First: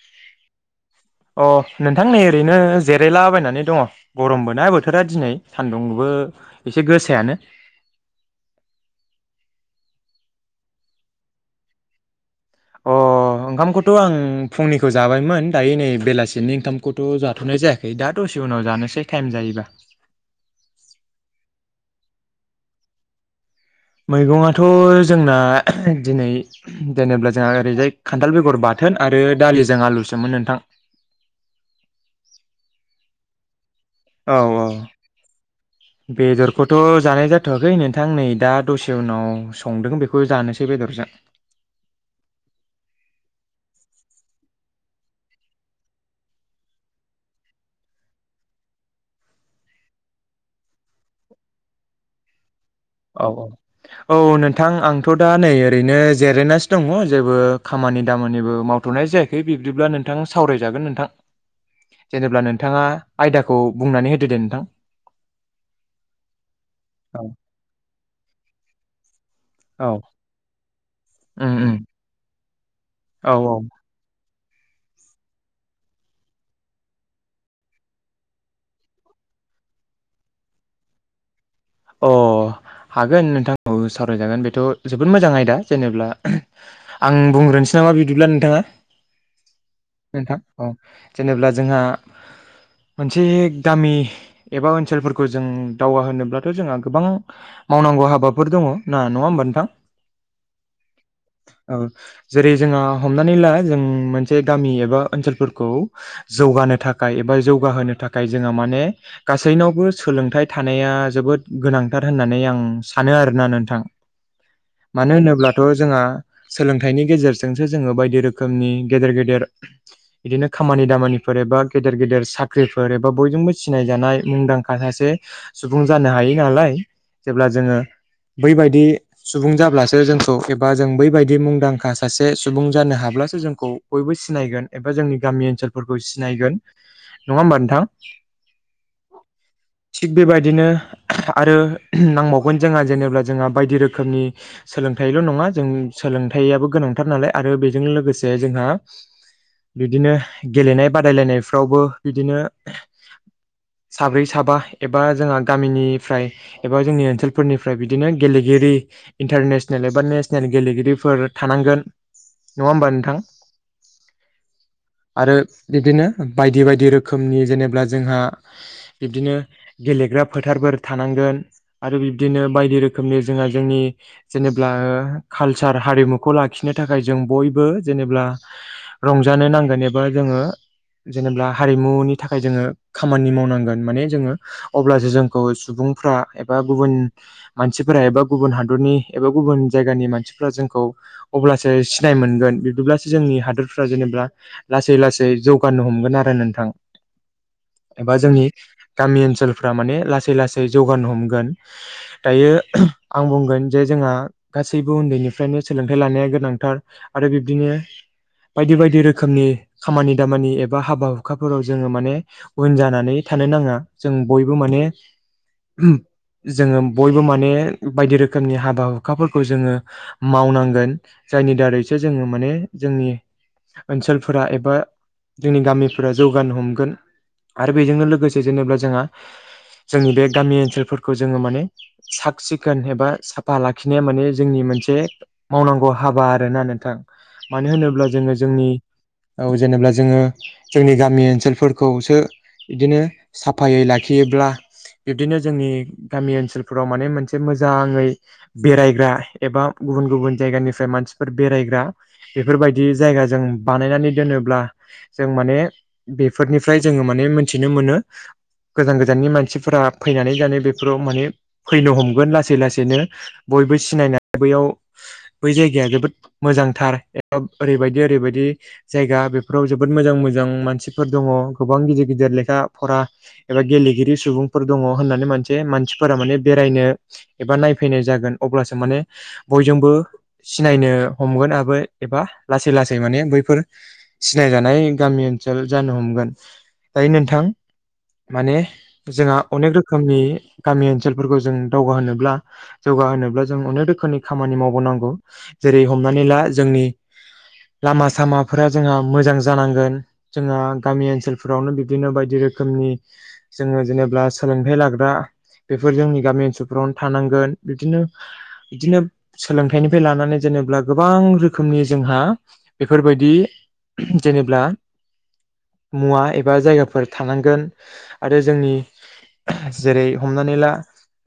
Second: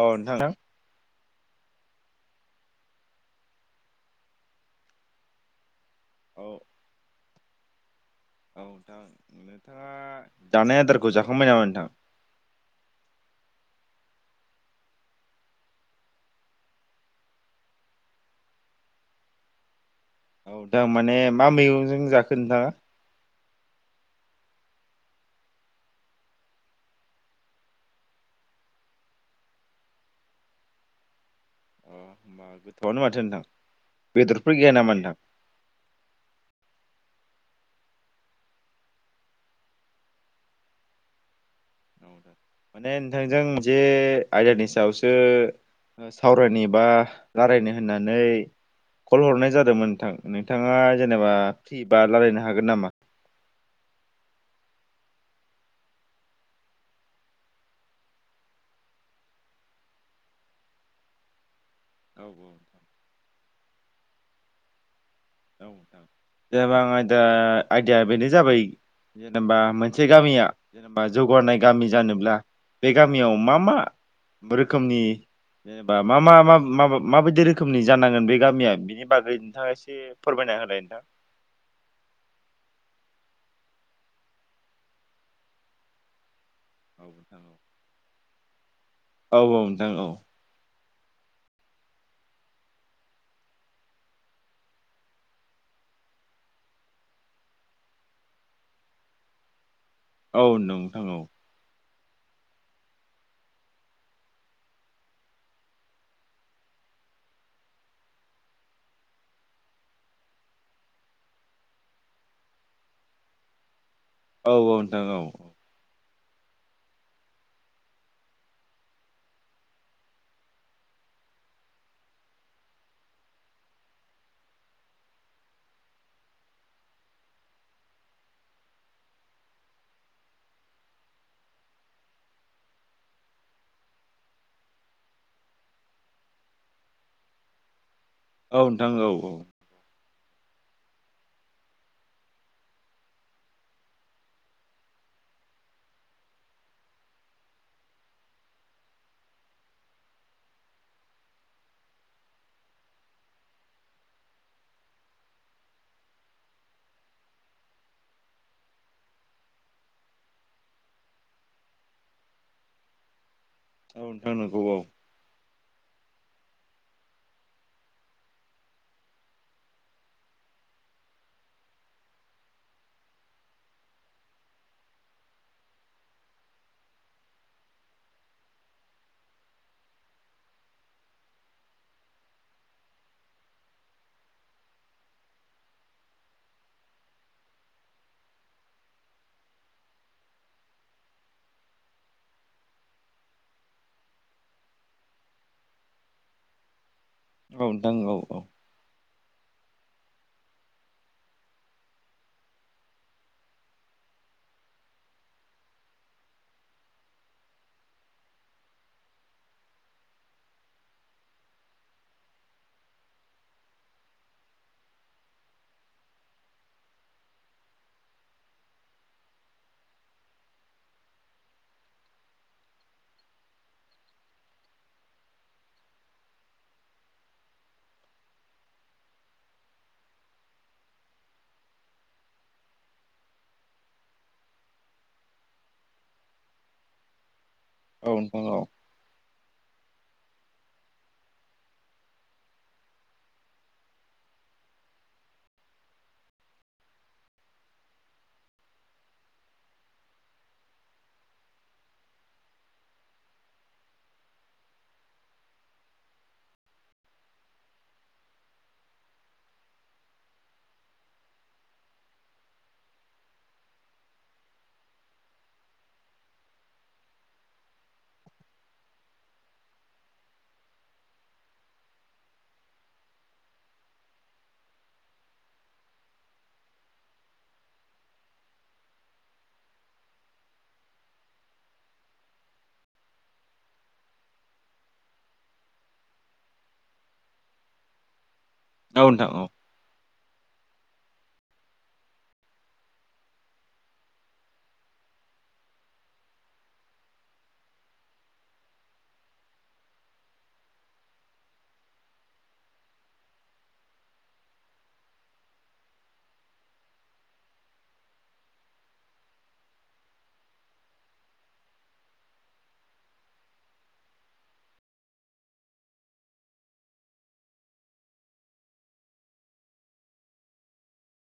अ नोंथां। अ नोंथां नै ओरैनो जिरायलाबायनानै दङ गरमबो ना बोथोरा दिनै सानदुं। बो औ एसे गोसायानो औ नोंथां नोंथाङा जानाय आदारखौ जाखांबाय नामा नोंथां? अ अ ओंखामखौथ' आं फुंनिखौ जाबायमोन दायो नै बेलासिनि ओंखामखौथ' जाथ'नाय जायाखै दा दसे इसे उनाव जानोसै टाइम जायोबा। औ दा माने मा मैगंजों जाखो नोंथाङा? मैगंआथ' जोंना दिनै जेनेब्ला जोंहा ओरैजाय खान्थाल बेगर बाथ बाथोन आरो दालिजों आलुसोमोन नोंथां। अ होमबा गोथौआनो माथो नोंथां। औ बेदरफोर औ गैया नामा नोंथां बेदरखौथ' जानाय जा होथ'वाखै नोंथां नै दा दसे उनाव संदों बेखौ जानोसै बेदरजों। माने नोंथांजों जे आयदानि सायावसो सावरायनो बा रायलायनो होननानै कल हरनाय जादोंमोन नोंथां नोंथाङा जेनेबा फ्रिबा रायलायनो हागोन नामा? औ औ। औ नोंथां आंथ' दा नै ओरैनो जिरायनासो दङ' जेबो खामानि दामानिबो मावथ थ'नाय जायाखै बिब्दिब्ला नोंथां सावरायजागोन नोंथां। औ जेनेब्ला औ नोंथाङा आयदाखौ बुंनानै होदो दे नोंथां। जेनेबा आं आयदा औ आयदाया बेनो जाबाय जेनेबा मोनसे गामिया जेनेबा उम जौगानाय उम गामि जानोब्ला बे गामियाव औ मा मा रोखोमनि जेनबा मा मा मा माबा माबायदि रोखोमनि जानांगोन बे गामिया बेनि बागै नोंथाङा एसे फोरमायना होलाय नोथां। अ हागोन नोंथांखौ सावरायजागोन बेथ' जोबोद मोजां आयदा जेनेब्ला आं बुंग्रोनोसै नामा बिदिब्ला नोंथाङा? औ औ नोंथां औ। नोंथां औ जेनेब्ला जोंहा मोनसे गामि एबा ओनसोलफोरखौ जों दावगा होनोब्ला थ' जोंहा गोबां मावनांगौ हाबाफोर दङ ना नङा होमबा नोंथां? औ नोंथां औ औ जेरै जोंहा हमनानै ला जों मोनसे गामि एबा ओनसोलफोरखौ जौगानो थाखा खाय एबा जौगाहोनो थाखाय जोंङहा माने गासैनावबो सोलोंथाइ थानाया जोबोद गोनांथार होननानै आं सानो आरोना नोंथां मानो होनोब्लाथ' जोंहा सोलोंथाइनि गेजेरजोंसो जोङो बायदि रोखोमनि गेदेर गेदेर बिदिनो खामानि दामानिफोर फोर एबा गेदेर गेदेर साख्रिफोर एबा बयजोंबो सिनाय जानाय मुंदांखा सासे सुबुं जानो हायो नालाय जेब्ला जोङो बैबायदि सुबुं जाब्लासो जोंखौ एबा जों बैबायदि मुंदांखा सासे सुबुं जानो हाब्ला ब्लासो जोंखौ बयबो सिनायगोन एबा जोंनि गामि ओनसोलफोरखौ सिनायगोन। नङा होमबा नोंथां? औ नोंथां औ औ थिग बेबायदिनो आरो नांबावगोन जोंहा जेनेब्ला जोंहा बायदि रोखोमनि सोलोंथाइल' नङा जों सो सोलोंथायाइयाबो गोनांथार नालाय आरो बेजों लोगोसे जोंहा बिदिनो गेलेनाय बादायलायनायफ्रावबो बिदिनो साब्रै साबा एबा जोंहा गामिनि फ्राय एबा जोंनि ओनसोलफोरनिफ्राय बिदिनो गेलेगिरि इन्टारनेसनेल एबा नेसनेले गेलेगिरिफो फोर थानांगोन नङा होमबा नोंथां? औ नोंथां नांगौ औ। आरो बिब्दिनो बायदि बायदि रोखोमनि जेनेब्ला जोंहा बिब्दिनो गेलेग्रा फोथारफोर थानांगोन आरो बिब्दिनो बायदि रोखोमनि जोंहा जोंनि जेनेब्ला कालचार हारिमुखौ लाखिनो थाखाय जों बयबो जेनेब्ला रंजानो नांगोन एबा जोङो जेनेबा हारिमुनि थाखाय जोङो खामानि मावनांगोन माने जोङो अब्लासो जोंखौ सु सुबुंफ्रा एबा गुबुन मानसिफोरा एबा गुबुन हादरनि एबा गुबुन जायगानि मानसिफोरा जों खौ सिनाय मोनगोन बिदिब्लासो जोंनि हादोरफोरा जेनेबा लासै लासै जौगा नो हमगोन आरो नोंथां नोंथां औ एबा औ जोंनि गामि ओनसोलफोरा माने लासै लासै जौगानो हमगोन दायो आं बुंगोन जे जोंहा गासैबो उन्दैनिफ्रायनो सोलोंथाइ लानाया गोनांथार आरो बिब्दिनो बायदि बायदि रोखोमनि खामानि दामानि एबा हाबा हुखाफोराव जोङो माने उन जानानै था थानो नाङा जों बयबो माने जोङो बयबो माने बायदि रोखोमनि हाबा हुखाफोरखौ जोङो मावनांगोन जायनि दारैसो जोङो माने जोंनि ओनसोलफोरा एबा जोंनि गामिफोरा जौगानो हमगोन। आरो बेजोंनो लोगोसे जेनेब्ला जोंहा जोंनि बे गामि ओनसोलफोरखौ जोङो माने साफ सिखोन एबा साफा लाखिनाया माने जोंनि मोनसे मावनांगौ हाबा आरोना नोंथां मानो होनोब्ला औ जोङो नोंथां औ जोंनि औ जेनेबा जों जोङो जोंनि गामि ओनसोलफोरखौसो बिदिनो साफायै लाखियोब्ला बिब्दिनो जोंनि गामि ओनसोलफोराव माने मोनसे मोजाङै बेरायग्रा एबा गुबुन गुबुन गुबुन जायगानिफ्राय मानसिफोर बेरायग्रा बेफोरबायदि जायगाजों बानायनानै दोनोब्ला जों माने बेफोरनिफ्राय जोङो माने मोनथिनो मोनो गोजान गोजाननि मानसिफोरा फैनानै जानो बेफोराव माने फैनो हमगोन लासै लासैनो बयबो सिनायनानै बेयाव बै जायगाया जोबोद मोजांथार ओरैबायदि ओरैबायदि जायगा बेफोराव जोबोद मोज जां मोजां मानसिफोर दङ गोबां गिदिर गिदिर लेखा फरा एबा गेलेगिरि सुबुंफोर दङ होन्नानै मोनसे मानसिफोरा माने बेरायनो एबा नायफैनो जागोन अब्लासो माने बय जोंबो सिनायनो हमगोन एबा लासै लाै माने बैफोर सिनायजानाय सै गामि ओनसोल जानो हमगोन दायो नोंथां माने नोंथां जोंहा औ अनेख रोखोमनि गामि ओनसोलफोरखौ जों दावगा होनोब्ला जौगाहोनोब्ला जों अनेक रोखोमनि खामानि मावबावनांगौ जेरै हमनानै ला जोंनि लामा सामाफोरा जोंहा मोजां जानांगोन जोंहा गामि ओनसोलफोरावनो बिबदिनो बायदि रोखोमनि जोङो जेनेबा सोलोंथाइ लाग्रा बेफोर जोंनि गामि ओनसोलफ्रावनो थानांगोन बिदिनो बिदिनो सोलोंथाइनिफ्राय लानानै जे नोब्ला गोबां रोखोमनि जोंहा बेफोरबायदि जेनेबा मुवा एबा जायगाफोर थानांगोन आरो जोंनि जेरै हमनानै ला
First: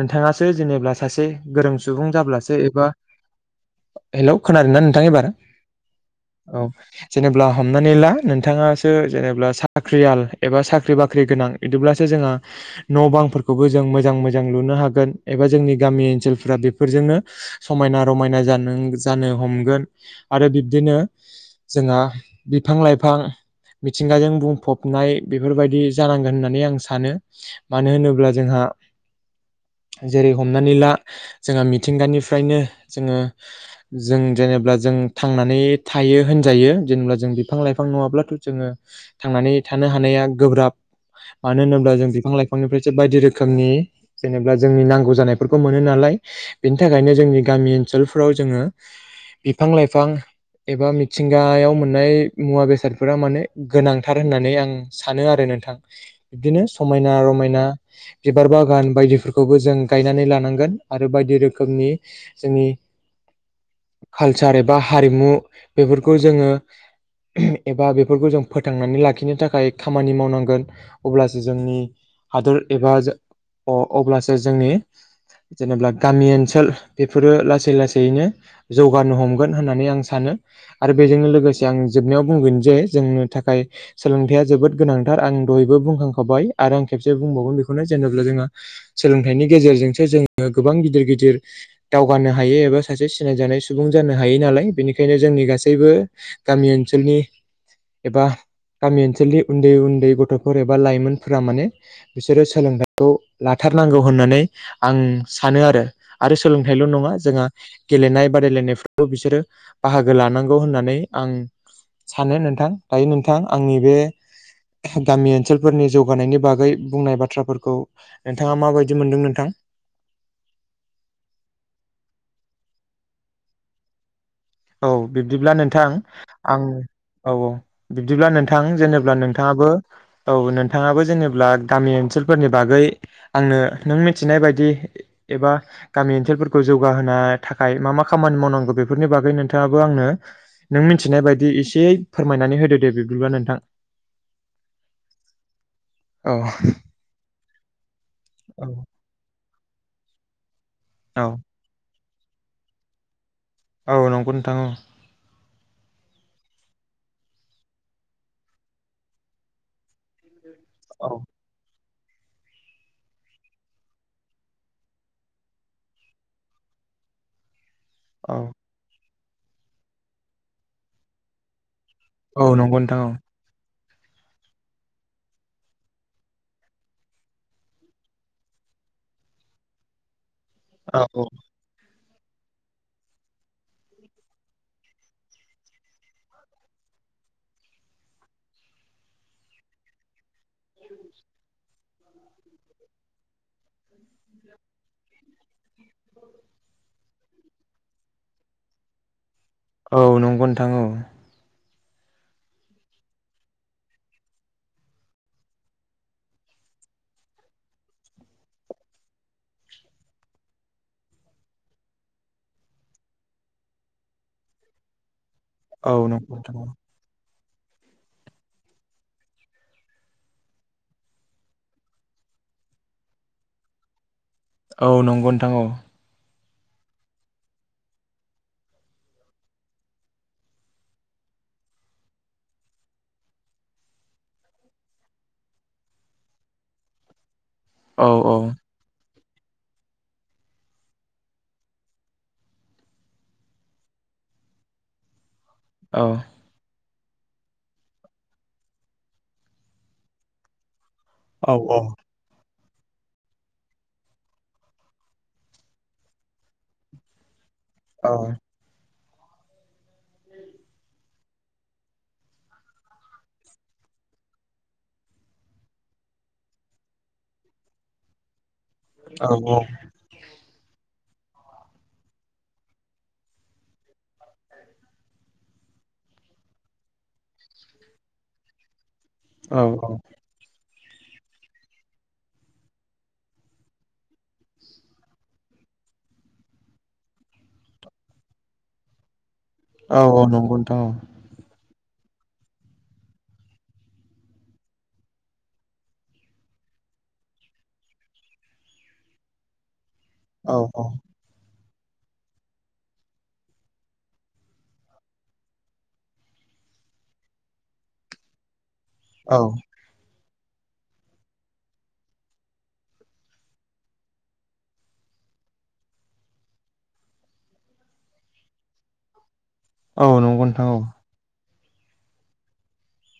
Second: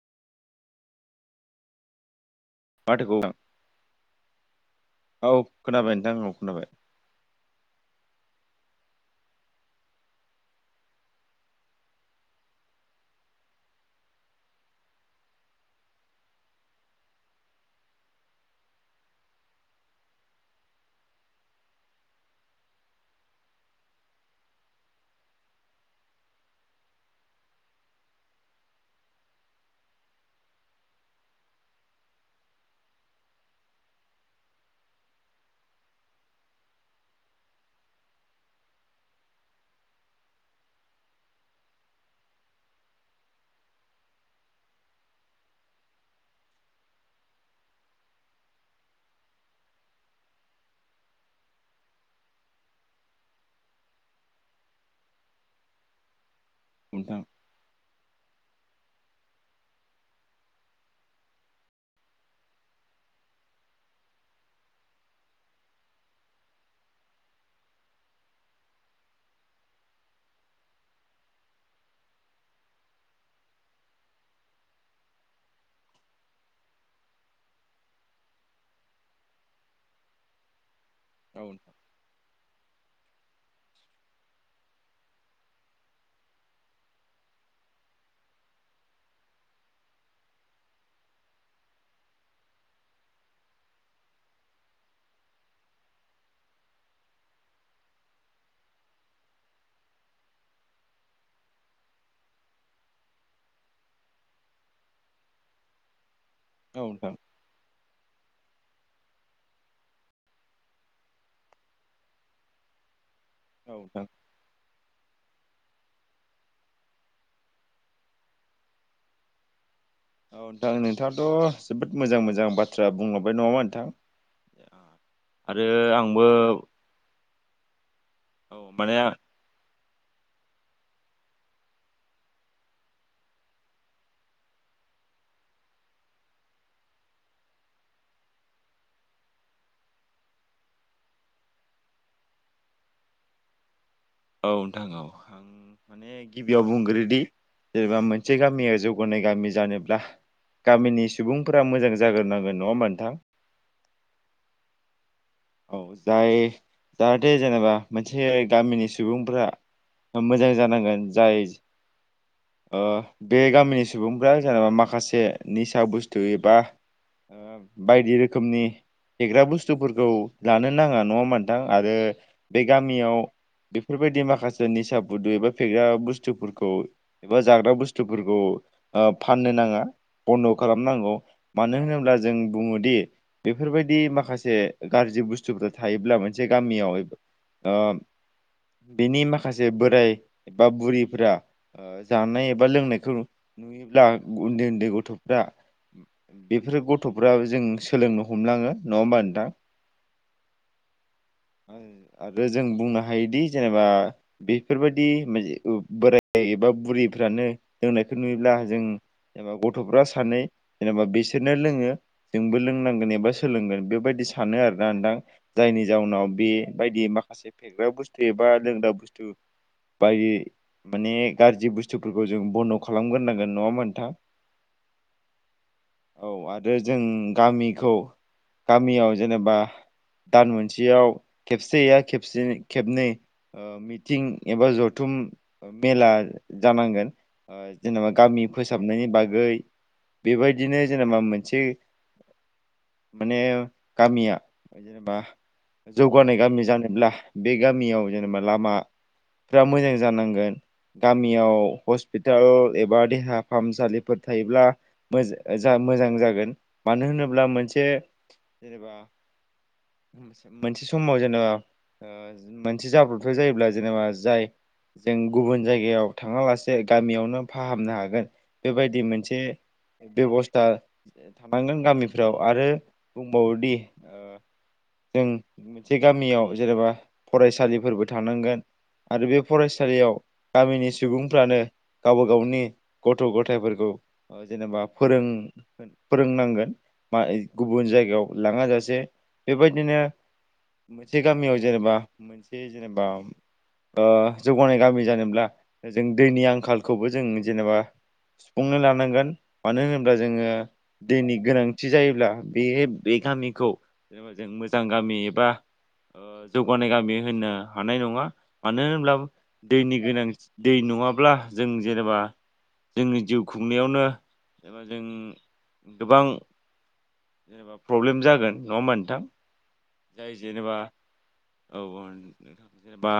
नोंथाङासो जेनेबा सासे गोरों सुबुं जाब्लासो एबा [unintelligible] हेलौ खोनादों ना नोंथां एबार औ खोनाबाय नोंथां औ खोनाबाय जेनेब्ला हमनानै ला नोंथाङा। सो जेनेब्ला साख्रियाल एबा साख्रि बाख्रि गोनां बिदिब्लासो जोंहा न' बांफोरखौबो जों मोजां मोजां लुनो हागोन एबा जोंनि गामि ओनसोलफ्रा बेफोरजोंनो समाय ना रमायना जानो हमगोन आरो बिब्दिनो जोंहा बिफां-लाइफां मिथिंगाजों बुंफबनाय बेफोरबायदि जानांगोन होननानै आं सानो मानो होनोब्ला जोंहा [unintelligible] जेरै हमनानै ला जोंहा मिथिंगानिफ्रायनो जोङो जों जेनेबा जों थांनानै थायो होनजायो जेनेा जों बिफां लाइफां नङाब्लाथ' जोङो थांनानै थानो नैया गोब्राब मानो होनोब्ला जों बिफां-लाइफां आङोबायदि रोखोमनि जेनेबा जोंनि नांगौ जानायफोरखौ मोनो नालाय बेनि थाखायनो जोंनि गामि ओनसोलफ्राव जोङो बिफां-लाइफां एबा मिथिंगायाव मोननाय मुवा बेसादफोरा माने गोनांथार होननानै आं सानो आरो नोंथां बिदिनो समायना नोंथां औ रमायना बिबार बागान बायदिफोरखौबो जों गायनानै लानांगोन आरो बायदि रोखोमनि जोंनि [unintelligible] कालचार एबा हारिमु बेफोरखौ जोङो एबा बेफोरखौ जों फोथांनानै लाखिनो थाखाय खामानि मावनांगोन अब्लासो जोंनि हादर एबा जो अ-अब्लासो जोंनि जेनेबा गामि ओनसोल बेफोरो लासै लासैैनो जौगानो हमगोन होननानै आं सानो आरो बेजोंनो औ लोगोसे आं जोबनायाव बुंगोन जे जोंनो थाखाय सोलोंथाइया जोबोद गोनांथार आं दहायबो बुंखांखाबाय आरो आं खेबसे बुंबावगोन बेखौनो जेनेबा जोंहा सोलोंथाइनि गेजेरजोंसो जोङो गोबां गिदिर गिदिर - दावगानो हायो एबा सासे सिनायजानाय सुबुं जानो हायो नालाय बेनिखायनो जोंनि गासैबो गामि ओनसोल थोनि एबा गामि ओनसोलनि उन्दै उन्दै गथ'फोर एबा लाइमोनफोरा माने बिसोरो सोलोंथाइखौ लाथारनांगौ होननानै आं सानो आरो आरो सोलोंथाइल' नोंथां नङा जोंहा गेलेनाय बादायलायफोरखौ बिसोरो बाहागो लानांगौ होननानै आं सानो नोंथां दायो नों थां औ आंनि बे नोंथां गामि ओनसोलफोरनि जौगानायनि बागै बुंनाय बाथ्राफोरखौ नोंथाङा माबायदि मोनदों नोंथां? औ नोंथां नोंथाङाथ' जोबोद मोजां मोजां बाथ्रा बुंलांबाय नङाहोनबा नोंथां? औ बिब्दिब्ला आरो नोंथां आंबो आं औ औ बिदिब्ला औ नोंथां माने जेनेबा औ नोंथाङाबो औ नोंथाङाबो जेनेबा गामि ओनसोलफोरनि बागै आंनो नों मिथिनाय बायदि एबा गामि ओनसोलफोरखौ जौगाहोनो थाखाय मा मा खामानि मावनांगौ बेफोरनि बागै नों थाङाबो आंनो नों मिथिनाय बायदि एसे फोरमायनानै होदो दे बिबदिबा नोंथां। औ नोंथां औ आं माने औ गिबियाव बुंग्रोदि जेनेबा मोनसे गामिया जौगानाय गामि जानोब्ला गामिनि औ सुबुंफोरा मोजां जाग्रोनांगोन नङा होनबा नोंथां? औ नंगौ नोंथां अ औ जाय जाहाथे जेनेबा मोनसे गामिनि सुबुंफोरा ओ मोजां जानांगोन औ जायस ओ बे गामिनि सुबुंफ्रा जेनेबा माखासे निसा बुस्थु एबा ओ बायदि औ रोखोमनि फेग्रा बुस्थुफोरखौ लानो नाङा नङा होनबा नोंथां? आरो औ बे नंगौ नोंथां औ गामियाव बेफोरबायदि माखासे निसा बुदै एबा फेग्रा बुस्थुफोरखौ एबा जाग्रा बुस्थुफोरखौ ओ फाननो नाङा। बन्द' खालामनांगौ औ मानो होनोब्ला जों बुङोदि बेफोरबायदि माखासे ओ गारज जि बुस्थुफोरा थायोब्ला मोनसे गामियाव एबा ओम बेनि माखासे बोराय एबा बुरिफोरा ओ जानाय एबा लोंनायखौ नुयोब्ला उन्दै उन्दै गथ'फ्रा बेफोरो गथ'फ्राबो जों सोलोंनो हमलाङो नङा होमबा नोंथां? औ नंगौ नोंथां औ आङो आरो जों बुंनो हायोदि जेनेबा बेफोरबायदि मेजे ओ बोराय जाय एबा बुरिफ्रानो लोंनायखौ नुयोब्ला जों एबा गथ'फ्रा सानै जेनेबा बिसोरनो लोङो जोंबो लोंनांगोन एबा सोलोंगोन बेबायदि इ सानो आरोना नोंथां जायनि औ जाउनाव नंगौ नोंथां औ बेबायदि माख माखासे फेग्रा बुस्थु एबा लोंग्रा बुस्थु बायै माने गारजि बुस्थुफोरखौ जों बन्द' खालामग्रोनांगोन नङा होनबा नोंथां? औ नंगौ नोंथां औ औ आरो जों गामिखौ गामियाव जेनेबा दान मोनसेयाव खेबसेया खेबसेनै खेबनै ओ मिटिं एबा जथुम ओ मेला जानांगोन। ओ औ जेनेबा गामि फोसाबनायनि बाग गै बेबायदिनो जेनेबा मोनसे माने गामिया जेनेबा औ जौगानाय गामि जानोब्ला बे गामियाव जेनेबा लामाफ्रा मोजां जानांगोन। गामियाव औ औ हस्पिटाल एबा देहा फाहामसालिफोर थायोब्ला मोज ओ जाहा मोजां जागोन मानो होनोब्ला मोनस से औ जेनेबा मोनसे मोनसे समाव जेनेबा ओज मोनसे जाब्रबथाय जायोब्ला जेनेबा जाय जों गुबुन जायगायाव थाङा लासे गामियावनो फाहामनो हागोन। बेबायदि मोनसे बेबस्था ओ थानांगोन गामिफ्राव आरो बुंबावोदि ओ जों मोनसे गामियाव जेनेबा फरायसालिफोरबो थानांगोन। आरो बे औ फरायसालियाव गामिनिस सुबुंफ्रानो गावबा गावनि गथ' गथायफोरखौ ओ जेनेबा फोरों गोन फोरोंनांगोन बा एग गुबुन जायगायाव लाङा जासे बेबायदिनो औ औ नंगौ नोंथां मोनसे गामियाव जेनेबा मोनसे जेनेबा उम ओ जौगानाय गामि जानोब्ला जों दैनि आंखालखौबो जों जेनेबा सुफुंनो लानांगोन मानो होन बा जोङो औ औ दैनि गोनांथि जायोब्ला बेहेब बे गामिखौ जेनेबा जों मोजां गामि एबा ओ जौगानाय गामि होननो हानाय नङा। मानो होनब्लाबो औ दैनि गोनांथि दै नङाब्ला जों जेनेबा जोंनि जिउ खुंनायावनो एबा जों गोबां जेनेबा प्रब्लेम जागोन नङा होमबा नोंथां? औ जाय नंगौ नोंथां जेनेबा औ औ औ नोंथां जेनेबा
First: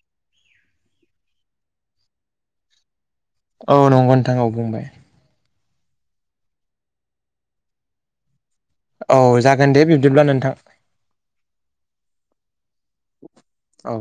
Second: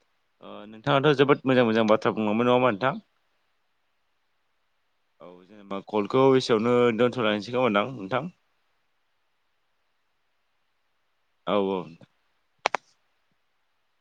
[inaudible] ओ नोंथाङाथ' जोबोद मोजां मोजां बाथ्रा बुंलांबाय नङा होमबा नोंथां औ नंगौ नोंथां औ बुंबाय औ जेनेबा कलखौ एसेयावनो दोन्थ'लायसै खोमा नोंथां औ जागोन दे बिब्दिब्ला नोंथां औ औ औ